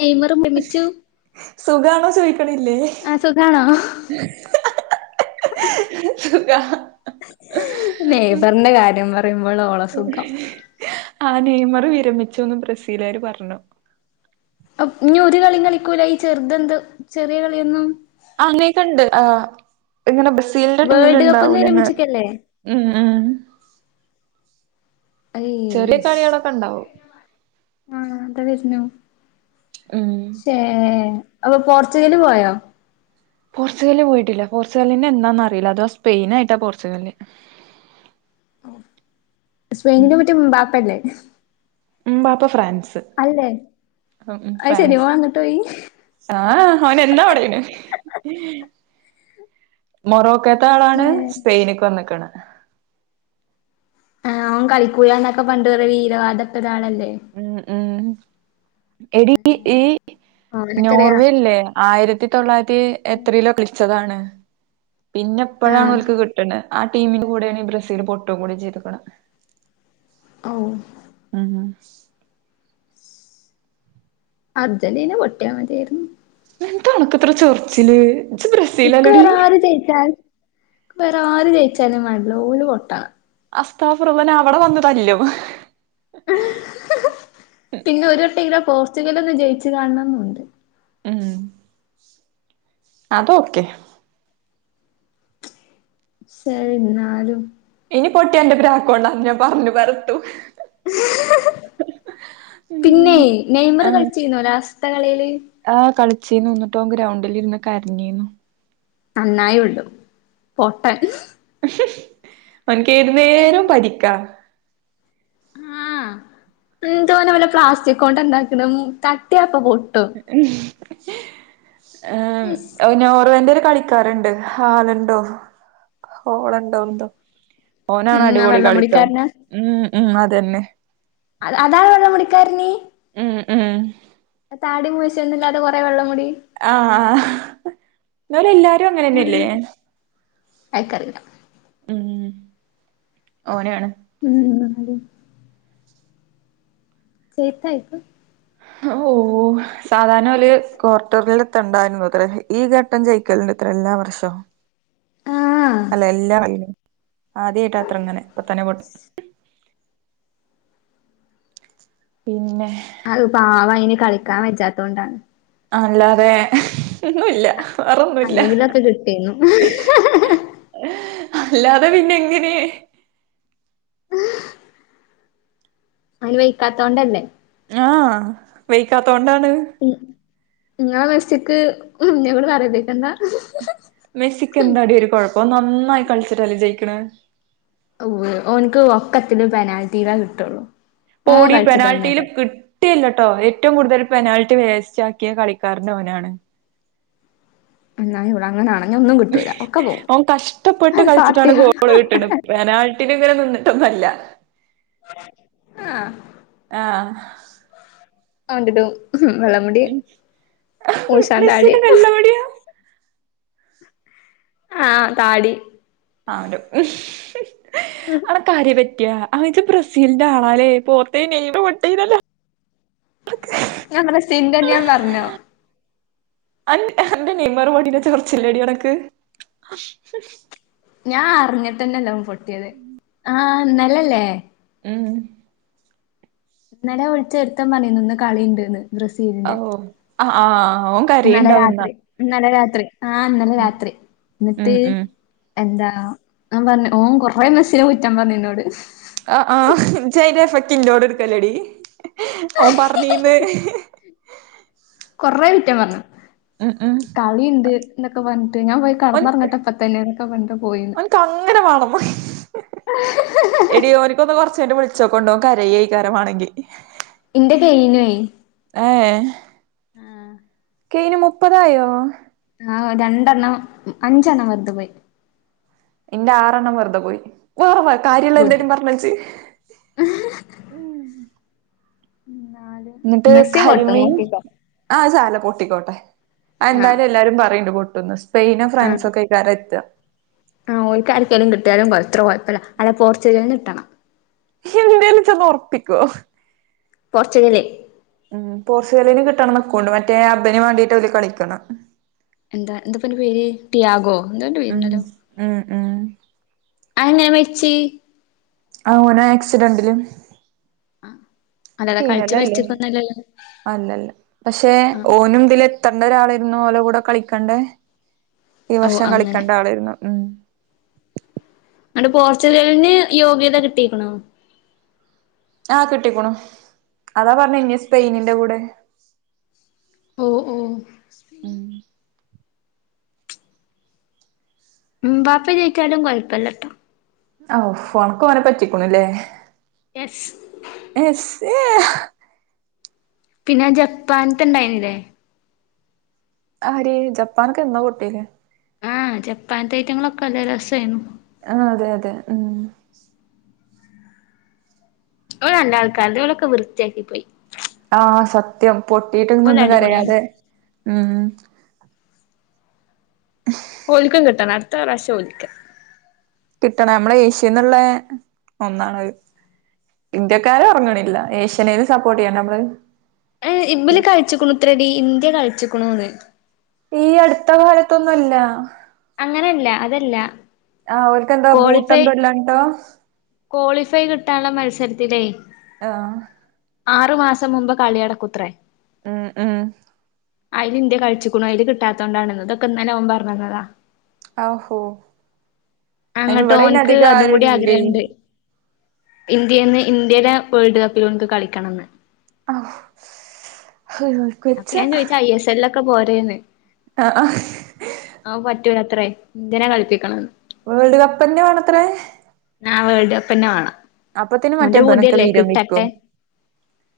Neymar. സുഖണോ ചോയിക്കണില്ലേ. ആ സുഖണോ. സുഖാ. നെയ്ബറിന്റെ കാര്യം പറയുമ്പോൾ ഓള് സുഖം. ആ നെയ്മറെ വിരമിച്ചുവെന്ന് ബ്രസീലുകാര് പറഞ്ഞു. അപ്‌ ഇനി ഒരു കളി കളിക്കൂല. ഈ ചെറുതെന്ത് ചെറിയ കളിയൊന്നും. ആ അങ്ങേക്കെ ഉണ്ട് ആ ഇങ്ങനെ ബ്രസീലിന്റെ ടീമിൽ വേൾഡ് കപ്പ്ന്ന് ഇണ്ടാവൂലന്ന്. വിരമിച്ചിക്കല്ലേ മ്മ് ആഹ് ചെറിയ അയ്ശ് കളികളൊക്കെ ഉണ്ടാവും. ആ അതെ വരുന്നു. ഉം ശേ അപ്പൊ പോർച്ചുഗല് പോയോ. പോർച്ചുഗല് പോയിട്ടില്ല. പോർച്ചുഗലിനെ എന്നാന്ന് അറിയില്ല. അതാ സ്പെയിൻ ആയിട്ടാ പോർച്ചുഗല്. സ്പെയിനിന്റെ മറ്റേ ഇംമ്പാപ്പ അല്ലേ. Mbappe France. അല്ലേ, ഉം അത് ശരി ഫ്രാൻസ് ഓള് വന്നിട്ട് പോയി. ആ അവന് എന്താ അവിടെന് മൊറോക്ക അടുത്ത ശേ ആളാണ് സ്പെയിനിക്ക് വന്നേക്കണ്. ആ അവൻ കളിക്കുല്ലയെന്നൊക്കെ പണ്ട് കൊറേ വീരവാദം ഇട്ട ഒരാളല്ലേ. ഉം ഉം എടി ഈ ഓനൊക്കെ ഒരു നോർവേ ഇല്ലേ. ആയിരത്തി തൊള്ളായിരത്തി എത്രയിലോ കളിച്ചതാണ്. പിന്നെ ആ എപ്പോഴാണ് ഇവർക്ക് കിട്ടണെ. ആ ടീമിന്റെ കൂടെയാണ് ഈ ബ്രസീൽ പൊട്ടും കൂടി ചെയ്തക്കണ്. ആ ഓ.. ഉം ഉം.. അർജന്റീന പൊട്ടിയാ മതിയാരുന്നു. എന്താ അനക്കിത്ര ചൊറിച്ചില്. ഇജ്ജ് ഇക്ക ബ്രസീലല്ലടി വേറ ആര് ജയിച്ചാൽ വേറ ആര് ജയിച്ചാലും വേണ്ടില്ല ഓള് പൊട്ടണും [unintelligible] അവിടെ വന്നു തല്ലും. ഹ് ഹ് പിന്നെ ഒരു വട്ടം ഇങ്ങനെ പോർച്ചുഗല് ഒന്ന് ജയിച്ചു കാണണം ന്നുണ്ട്. ഉം അത് ഓക്കേ. ശേ എന്നാലും. ഇനി പൊട്ടിയ എന്റെ പ്രാക്ക് കൊണ്ടാണെന്ന് ഞാൻ പറഞ്ഞു പരത്തും. ഉം പിന്നെ നെയ്മറ് ആഹ് കളിച്ചിരുന്നോ ലാസ്റ്റ കളിയില് ആഹ് കളിച്ചീന്നു ന്നട്ടോൻ ഗ്രൗണ്ടിൽ ഇരുന്ന് കരഞ്ഞിനു. നന്നായി വിടും പൊട്ടൻ. ഓന്ക്ക് ഏതുന്നേരും എന്നാ പരിക്കാ. ആഹ് എന്തോനവന് പ്ലാസ്റ്റിക് കൊണ്ട് ഉണ്ടാക്ക്ണം തട്ടിയപ്പ പൊട്ടും. ഇശ് ആഹ് നോർവേന്റെ ഒരു കളി. ക്കാറ്ണ്ട് ഹാല്ണ്ടോ ഹോളണ്ടോ എന്തോ. ഓനാണ് ഉം ആ അടിപൊളി വെള്ളം കളിട്ടോ മുടിക്കാരനാ ഉം ഉം അതെന്നെ. അത അതാണ് വെള്ള മുടിക്കാരന്. ഉം ഉം താടി മീശൊന്നുല്ലാതെ കൊറെ വെള്ളമുടി. ആഹ് ആഹ് എന്നാലും എല്ലാരും അങ്ങനെന്നെല്ലെ. അയിക്കാറിയൂല. മ്മ് ഓനാണ്. ഉം ന്നാലും. സെര്ക്കയ്ക്ക്. ആഹ് ഓ. സാധാര്ണ ഓല് ക്വാർട്ടറിൽ എത്തണ്ടായിരുന്നു അത്ര ഈ ഘട്ടം ജയിക്കല്ണ്ട്ത്ര എല്ലാവർഷം. ആഹ് അല്ല എല്ലാകളിലും ആദ്യായിട്ടാത്രേ ഇങ്ങനെ കുത്തനെപൊട്ട് പിന്നെ. അത് പാവം ആയിന് കളിക്കാൻ വജ്ജാത്തോണ്ടാണ്. അല്ലാതെ. ഒന്നുല്ല വേറൊന്നുല്ല. അല്ലെങ്കിലൊക്കെ കിട്ടീന്നു അല്ലാതെ പിന്നെ എങ്ങനെ. അയിന് വൈക്കാത്തോണ്ടല്ലേ. ആഹ് വെയ്ക്കാത്തോണ്ടാണ്. ഉം ഇങ്ങളെ മെസ്സിക്ക് ഇന്നോട് പറീപ്പിക്കേണ്ട. മെസ്സിക്ക് എന്താടി ഒര് കൊഴപ്പം നന്നായി കള്ച്ചിട്ടല്ലേ ജയിക്ക്ണെ. ഉവ്വ് ഒന്ക്ക് ഒക്കത്തിനും പെനാൽറ്റിയിലെ കിട്ടുള്ളൂ. പോടി പെനാൽറ്റിയില് കിട്ട് കിട്ടിയില്ലട്ടോ ഏറ്റവും കൂടുതൽ പെനാൽറ്റി വേസ്റ്റ് ആക്കിയെ കളിക്കാരൻ ഓനാണ്. എന്നാ ഇവിടെ അങ്ങനാണ്. ഓൻ കഷ്ടപ്പെട്ട് അത് കള്ച്ചിട്ടാണ് സാത്യ ഗോള് കിട്ട്ണേ. പെനാൽറ്റില് ഇങ്ങനെ നിന്ന്ട്ടൊന്നല്ല ആഹ്. അവന്റെ ഒരു വെള്ളമുടി മൂശാൻതാടി. മെസ്സിയുടെ കല്ലെവിടെയാ ആഹ് താടി. അവന്റെ ഒരു ഉം. അവക്കാരെപറ്റ് ആഹ് ജ്ജ് ബ്രസീലിന്റെ ആളല്ലേ പോർടേന് നെയ്മറ് പൊട്ടില്ലല്ലോ. [unintelligible] ഞാൻ അങ്ങനെ സൈം തന്യൊന്ന് പറ്ഞ്ഞോ? അന്റെ അന്റെ നെയ്മറ് പൊട്ടിയെന്റെ ചൊറ്ച്ചിലെഡി അനക്ക്. ഞാൻ അറ്ഞ്ഞിട്ടന്നല്ല അവൻ പൊട്ടിയത് ആഹ് ഇന്നലല്ലേ. ഏ. ഇന്നലെ വിള്ച്ച് ഒര്ത്തൻ പറ്ഞിന്നു ഇന്ന് കളിണ്ട്ന്ന്. ഔ ബ്രസീലിന്റെ അഹ് ആഹ് ഓ ഇന്നലെ കരയിണ്ടാവുന്നാ രാത്രി ഇന്നലെ രാത്രി ആഹ് ഇന്നലെ രാത്രി ഉം ന്നട്ട്. ഉം എന്താ ഞാൻ പറ്ഞ്ഞ് ഓൻ കൊറെ മെസ്സിനെ കുറ്റം പറ്ഞ്ഞ്ന്നോട്. ആഹ് ആഹ് ഇജയ്ന്റെ എഫക്റ്റ് ഇന്നോട് എടുക്കല്ലേടി ഓൻ പറഞ്ഞീന്ന്. കൊറെ കുറ്റം പറ്ഞ്ഞ്. ഉം ഉം കളിണ്ട് എന്നൊക്കെ പറഞ്ഞിട്ട് ഞാൻ പോയി കട്ന്ന് ഒറ്ങ്ങട്ടെ ഇപ്പതന്നെ എന്നൊക്കെ പറഞ്ഞിട്ടാ പോയെന്ന്. കങ്ങനെ മാണം. എടിഓനിക്ക് ഒന്ന് കൊറച്ച്കഴിഞ്ഞിട്ട് വിളിച്ചോക്ക് ഒണ്ടോ കരയാരിക്കുംമാണെക്കി എന്റെ കൈയിനുആയി ആഹ് ഏഹ് ആഹ് കയിന് മുപ്പതായോ ആഹ രണ്ടെണ്ണം അഞ്ചെണ്ണം വെറുതെപോയി എന്റെ ആറെണ്ണം വെറുതെ പോയി ഗുഡ് വേറെവാകാര്യംഎന്തേലും പറഞ്ഞെ ച്ച് ഉ നാല് ന്നിട്ട് മെസ്സി പൊട്ടും കരിമീൻ നോക്കിക്കോ ആഹ സാരല്ല അത് പൊട്ടിക്കോട്ടെ ആഹ് അന്തായാലും എല്ലാരും പറയണ്ട് പൊട്ടുന്ന് സ്പെയിനും ഫ്രാൻസ ആണ് ഒക്കെ കറക്റ്റ ആഹ് ഓര്ക്കാര്ക്കേലും കിട്ടിയാലും കൊ എത്ര കുഴപ്പമല്ല അല്ല പോർച്ചുഗലിന് കിട്ടണം എന്തേലു ജോന്ന് ഒറപ്പിക്കൊ പോർച്ചുഗല് ഉം പോർച്ചുഗലിന് കിട്ടണം ഇക്കൂണ്ട് മറ്റേ അബന് വേണ്ടീട്ട് ഓല് കളികണെ എന്താ എന്താപ്പ അയ്ന്റെ പേര് തിയാഗോ എന്താന്റെ ഉം പേരുണ്ടല്ലോ ഉം ഉം അയങ്ങനെ മരിച്ചേ ആ ഓന് ആക്സിഡന്റില് അല്ലല്ല കളിച്ച് കീഞ്ഞതാല്ലേ മരിച്ചിക്കൊന്നല്ലല്ലോ അല്ലല്ല പക്ഷെ ആഹ് ഓനു തിലെ കത്തേണ്ട ഒരാളായിരുന്നു ഓലോ കൂടെ കളിക്കേണ്ട ഈ ഓഹ് വർഷം അങ്ങനെ കളിക്കേണ്ട ആളായിരുന്നു ഉം അണ്ട് പോർച്ചുഗലിന് യോഗ്യത കിട്ടിക്കണോ ആഹ് കിട്ടിക്കണു അതാ പറഞ്ഞ ഇനി സ്പെയിനിന്റെ കൂടെ ഓഹ് ഓഹ് ഉം എമ്പാപ്പ ജയിച്ചാലും കുഴപ്പമില്ലട്ടോ ഓ ഫോണക്ക് ഓനെ പറ്റിക്കണല്ലേ എസ് എസ് എസ പിന്നെ ജപ്പാനക്കെ ഉണ്ടായിനല്ലേ ആരി ജപ്പാനൊക്കെ എന്നോ പൊട്ടിക്ക്‌ണ് ആഹ് ജപ്പാനത്തെ ഐറ്റങ്ങളൊക്കെ നല്ല രസമായിരുന്നു ആഹ് അതെ അതെ ഉം ഓല് രണ്ട ആൾക്കാർല്ല അവളൊക്കെ വൃത്തിയാക്കിപ്പോയി ആഹ സത്യം പൊട്ടിയിട്ട് ഓല് ഒന്നും അടിപൊളിയാണ് കരയാതെ ഉം ഓൽക്ക്‌ കിട്ടണം അടുത്ത പ്രാവശ്യം ഓൽക്കാ കിട്ടണം നമ്മള ഏഷ്യന്നുള്ള ഒന്നാണ്ത് ഇന്ത്യക്കാര് അറങ്ങണില്ല ഏഷ്യനേലും സപ്പോർട്ട് ചെയ്യണ്ടെ നമ്മള് ഏ ഇബലി കഴിച്ചിക്കണുത്രടി ഇന്ത്യ കളിച്ചിക്കണന്ന് ഈ അടുത്ത കാലത്തൊന്നുംല്ല അങ്ങനെയല്ല അതല്ല ആ് ഓൽക്കെന്താ ക്വാളിഫൈ ബൂട്ടെന്താ ല്ലാഞ്ഞിട്ട ക്വാളിഫൈ കിട്ടാനുള്ള മത്സരത്തിലേ ആഹ് ആറു മാസം മുമ്പ് കളി നടകുത്രേ മ്മ്ഹ് മ്മ്ഹ് അതില് ഇന്ത്യ കളിച്ചക്ക്ണു അയ്ല് കിട്ടാത്തോണ്ടാണ് ഇതൊക്കെ ന്നലെ ഓൻ പറഞ്ഞതാ ആഹോ അന്ന്ട്ട് ഓനിക്ക് അതും ആരും കൂടി ഇല്ലേ ആഗ്രഹുണ്ട് ഇന്ത്യന്ന് ഇന്ത്യയിലെ വേൾഡ് കപ്പിലോൻക്ക്‌ കളിക്കണംന്ന് അഹ് ഞാൻ ചോദയിച്ച ഐ എസ് എല്ലൊ ക്കെ പോരേന്ന് ആ ഹ് ആ പറ്റൂല അത്രേ ഇന്ത്യ നെ കളിപ്പിക്കണന്ന് വേൾഡ് കപ്പ്ന്നെ വേണത്രേ ആ വേൾട് കപ്പന്നെ വാണം അപ്പത്തിന് മറ്റേ ഓന്റെ ഇബനൊക്കെ പൂതിയല്ലേ വിരമിക്കും കിട്ടട്ടെ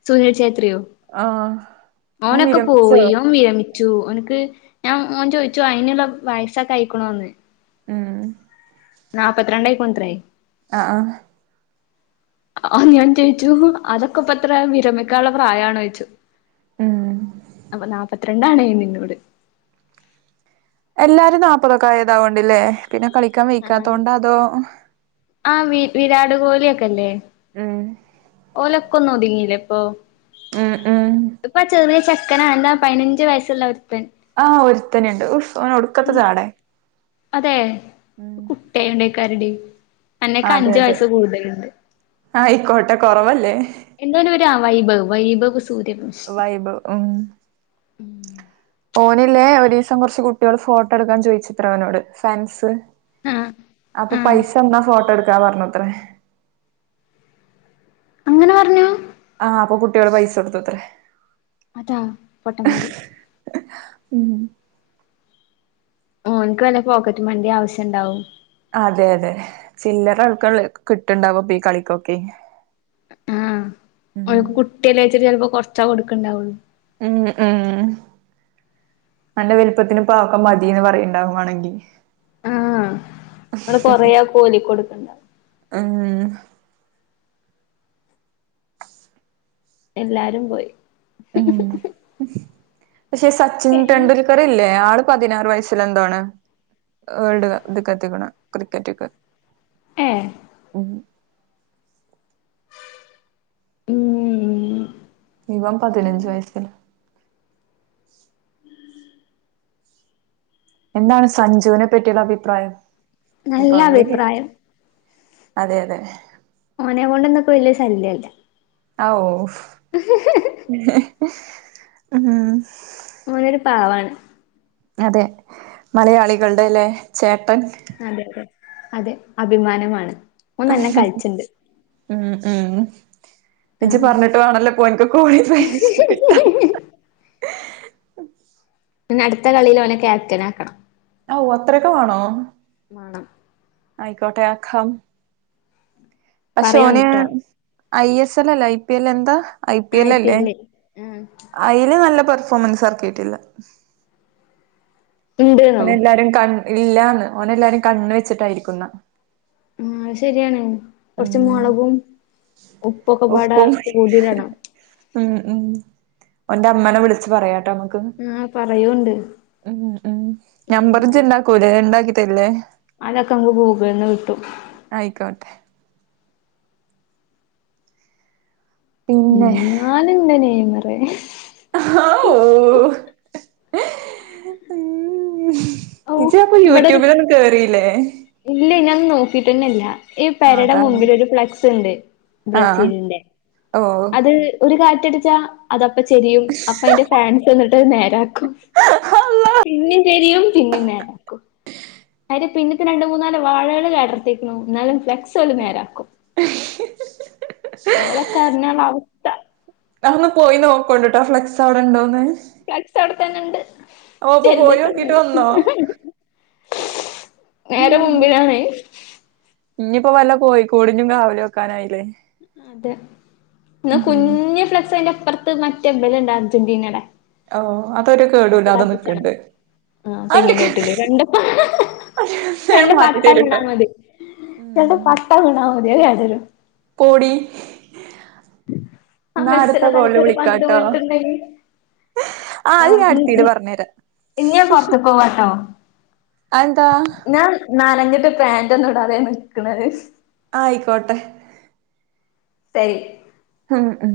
സുനിൽ ഛേത്രിയോ ആഹ് ഓൻ ഓനൊക്കെ വിരമിച്ചോ പോയി ഓൻ വിരമി ഓന്ക്ക് ഞാ ഓൻ ചോയിച്ചു അയ്ന്ള്ള വയസ്സൊക്കായിക്കിണോന്ന്. ഉം നാപ്പത്ത് രണ്ടായിക്ക്ണൂത്രേ. ആഹ്. ആഹ് ഞാൻ ചോയിച്ചു അതൊക്കെ ഇപ്പെത്ര വിരമിക്കാള്ള പ്രായാണോയിച്ചു. ഉം. അപ്പ നാപ്പത്തിരണ്ടാണേന്നിന്നോട്. എല്ലാരും നാപ്പതൊക്കായാ ഇതാവേണ്ടല്ലേ പിന്നെ കളിക്കാൻ ആഹ് വെയ്ക്കാത്തോണ്ട് അതോ ആഹ് വീ വിരാട് കോലി ഒക്കെല്ലേ ഉം. ഓലൊക്കൊന്നൊതുങ്ങില്ലേപ്പോ. ഉം ഉം. ഇപ്പൊ ആ ചെറിയ ചെക്കനാ എന്താ പയിനഞ്ച് വയസ്സ്ള്ള ഒര്ത്തൻ. ആഹ് ഒരുത്തന്ണ്ട് ഉഫ് ഓന് ഒട്ക്കത്ത ജാടേ അതെ കുട്ട്യായോണ്ടേക്കാരെടി അന്നേക്കാ അതെ അഞ്ച് അതെ വയസ്സ് കൂട്തല്ണ്ട്. ആയിക്കോട്ടെ കൊറവല്ലേ. എന്തേനൊര് വൈഭ് വൈഭവ് സൂര്യപു വൈബ് ഉം. ഓനില്ലേ ഒരീസം കൊറച്ച് കുട്ട്യേള് ഫോട്ടോടുക്കാൻ ചോയിച്ചുത്രേ ഓനോട് ഫാൻസ്. ആഹ് അപ്പൊ ആഹ് പൈസന്നാ ഫോട്ടോടുക്കാ പറഞ്ഞുത്രേ അങ്ങനെ പറഞ്ഞാ? ആഹ് അപ്പൊ കുട്ട്യേള് പൈസൊട്ത്തു അത്രേ. അതാ പൊട്ടമ്മാര്. ഉം. ഓനിക്ക് വല്ല പോക്കറ്റ് മണിണ്ടിം ആവശ്യണ്ടാവും. അതെ അതെ ചില്ലറ ആൾക്ക്ള്ളേ കിട്ട്ണ്ടാവപ്പോ ഈ കളിക്കൊക്കെ. ആഹ് ഉം ഓര്ക്ക് കുട്ട്യല്ലേച്ചിട്ട് ചൊലപ്പോ കൊറച്ചാ കൊടുക്ക്ണ്ടാവൊള്ളൂ. ഉം ഉം. അൻ്റെ വലുപ്പത്തിന് പ്പാതൊക്കേ മതിന്ന് പറിയ്ണ്ടാവു വാണെങ്കീ ആഹ് ഇങ്ങള് കൊറേ ആ കോലിക്കൊടുക്ക്ണ്ടാവു. ഉം. എല്ലാരും പോയി. ഉം പക്ഷെ സച്ചിൻ ഏഹ് തെണ്ടുൽക്ക ക്കർ ഇല്ലേ ആള് പതിനാറ് വയസ്സിലെന്തോണ്. വേൾഡ് ഇത്ക്കെത്തീക്ക്ണേ ക്രിക്കറ്റ്ക്ക്. ഏഹ്. ഉം. ഉം ഇവം പതിനഞ്ച് വയസ്സിലും എന്താണ് സഞ്ജുവിനെ പറ്റിള്ള അഭിപ്രായം നല്ല ഇപ്പയ് കൂടി അഭിപ്രായം അതെ അതെ. ഓനേം കൊണ്ടൊന്ന്പ്പോ വല്ല്യ ശല്ല്യല്ല. ആ ഓ ഉം. ഓനൊര് പാവാണ്. അതെ മലയാളികളുടെല്ലേ, ചേട്ടൻ. അതെ അതെ, അതെ അഭിമാനമാണ്. ഓൻ നല്ലോം കളിച്ചിണ്ട് [unintelligible] ഉം ഉം എനിജി പറഞ്ഞിട്ട് വേണല്ലോ പ്പോനിക്ക് [unintelligible] കിട്ടാ ആഹ് പിന്നടുത്ത കളീല് ഓനെ ക്യാപ്റ്റനാക്കണം. ഔ അത്രൊക്കെ വേണോ? വാണം. ആയ്ക്കോട്ടെ അക്കാം- പക്ഷെ ഓന് പറയോണ്ട്ട്ടോ ഐ എസ് എല്ല അല്ല ഐ പി എൽ എന്താ? ഐ പി എല്ല ല്ലേ ആഹ് അയ്ൽ നല്ല പെർഫോമൻസ് എറക്കിട്ടില്ല- ഇണ്ട്ന്നോ ഓന എല്ലാരും കണ് ഇല്ലാന്ന് ഓന ല്ലാരും കണ് വെച്ചിട്ടായിരിക്കുന്ന ആഹ് അത് ശരിയാണ് കൊറച്ച് ഉം മൊളകും ഉപ്പൊക്കെ പാട ഉപ്പും കൂട്ടിടണം. ഉം ഉം ഓൻ്റെമ്മനെ വിളിച്ച് പറയാട്ടോ. ആഹ് പറയൂണ്ട് ഉം ഉം ഞമ്പറിജിണ്ടാക്കൂലേ ഉണ്ടാക്കി തരില്ലേ? അതൊക്ക ങ്ങ് ഗൂഗ്ൾന്ന് കിട്ടും. അയിക്കോട്ടെ പിന്നെ ന്നാലുൻ്റെ നെയ്മറെ ആഹ് ഊ ഔ ഇജ്ജു അപ്പൊ യൂട്യൂബില ന്നും കേറില്ലേ? ഇല്ലെ ഞാൻ നോക്കിട്ടന്നല്ല ഈ ആഹ് പരടെ അതാണ് മുമ്പിൽ ഒരു ഫ്ലെക്സ് ഉണ്ട്. ആഹ് ബ്രസീലിന്റെ- ഓ അത് ഒരു കാറ്റടിച്ചാ അതപ്പ ചെരിയും അപ്പ അതിന്റെ ഫാൻസ് എന്നിട്ട്ത് നേരാക്കും- പിണിം തിരിയും പിന്നി നേരാക്കും- പിന്നിട് രണ്ട് മൂ നാല് വഴകൾ കടർത്തിക്കുണു ന്നാലും ഫ്ലക്സ ഓല് നേരാക്കും. ഓലക്കർറഞ്ഞാള നാ ഒന്ന് പോയി നോക ഔ ണ്ടിട്ടേ ഫ്ലെക്സ് അവിടെണ്ടോന്ന്- ഫക്സ് അവിടെത്തന്നെ ഉണ്ട് പോയി നോക്കിട്ട് ചെരിഞ്ഞിട്ടന്ന വന്നോ നേര മുമ്പിലാണേ. ഇഞ്ഞിപ്പോ വല്ല കോയി കൂടി ൻ്റി കാവൽ നിത്താനായില്ലേ? അതെ ന്നാ കുഞ്ഞു ഫ്ലക്സ് അതിൻ്റെപ്പർത്ത് മറ്റേ ഇവിടെയുണ്ടായിരുന്നു അർജന്റീനയുടെ ഓ അതൊരു കേടുല അതവുടെ നിക്കണ്ട് ആഹ് തെങ്ങിന്റെട്ടില് രണ്ട് ഞാൻ രണ്ട് മാറ്റി പട്ട വീണ തരൂട്ടോ മതി രണ്ട് ഉം പട്ട വീണ മതി അല്ലേ അത് ഒരു പോടി ആ ന്നാ അടുത്ത മെസ്സിടെ കോളി തലക്ക് ഒരു പന്ത് വിളിക്കാട്ടോ- വീണിട്ടുണ്ടെങ്കി ആഹ് അത് ഞാൻ അടുത്തി ആ പറഞ്ഞ രാ ഇനി ഞാൻ പൊറത്ത്ക്ക് പോവാട്ടോ അ എന്താ? ഞാൻ നനഞ്ഞിട്ട് പാാന്റ ഒന്നും ഇടാതെനിക്കണത് ആയിക്കോട്ടെ- തൈ- ആഹ് അം.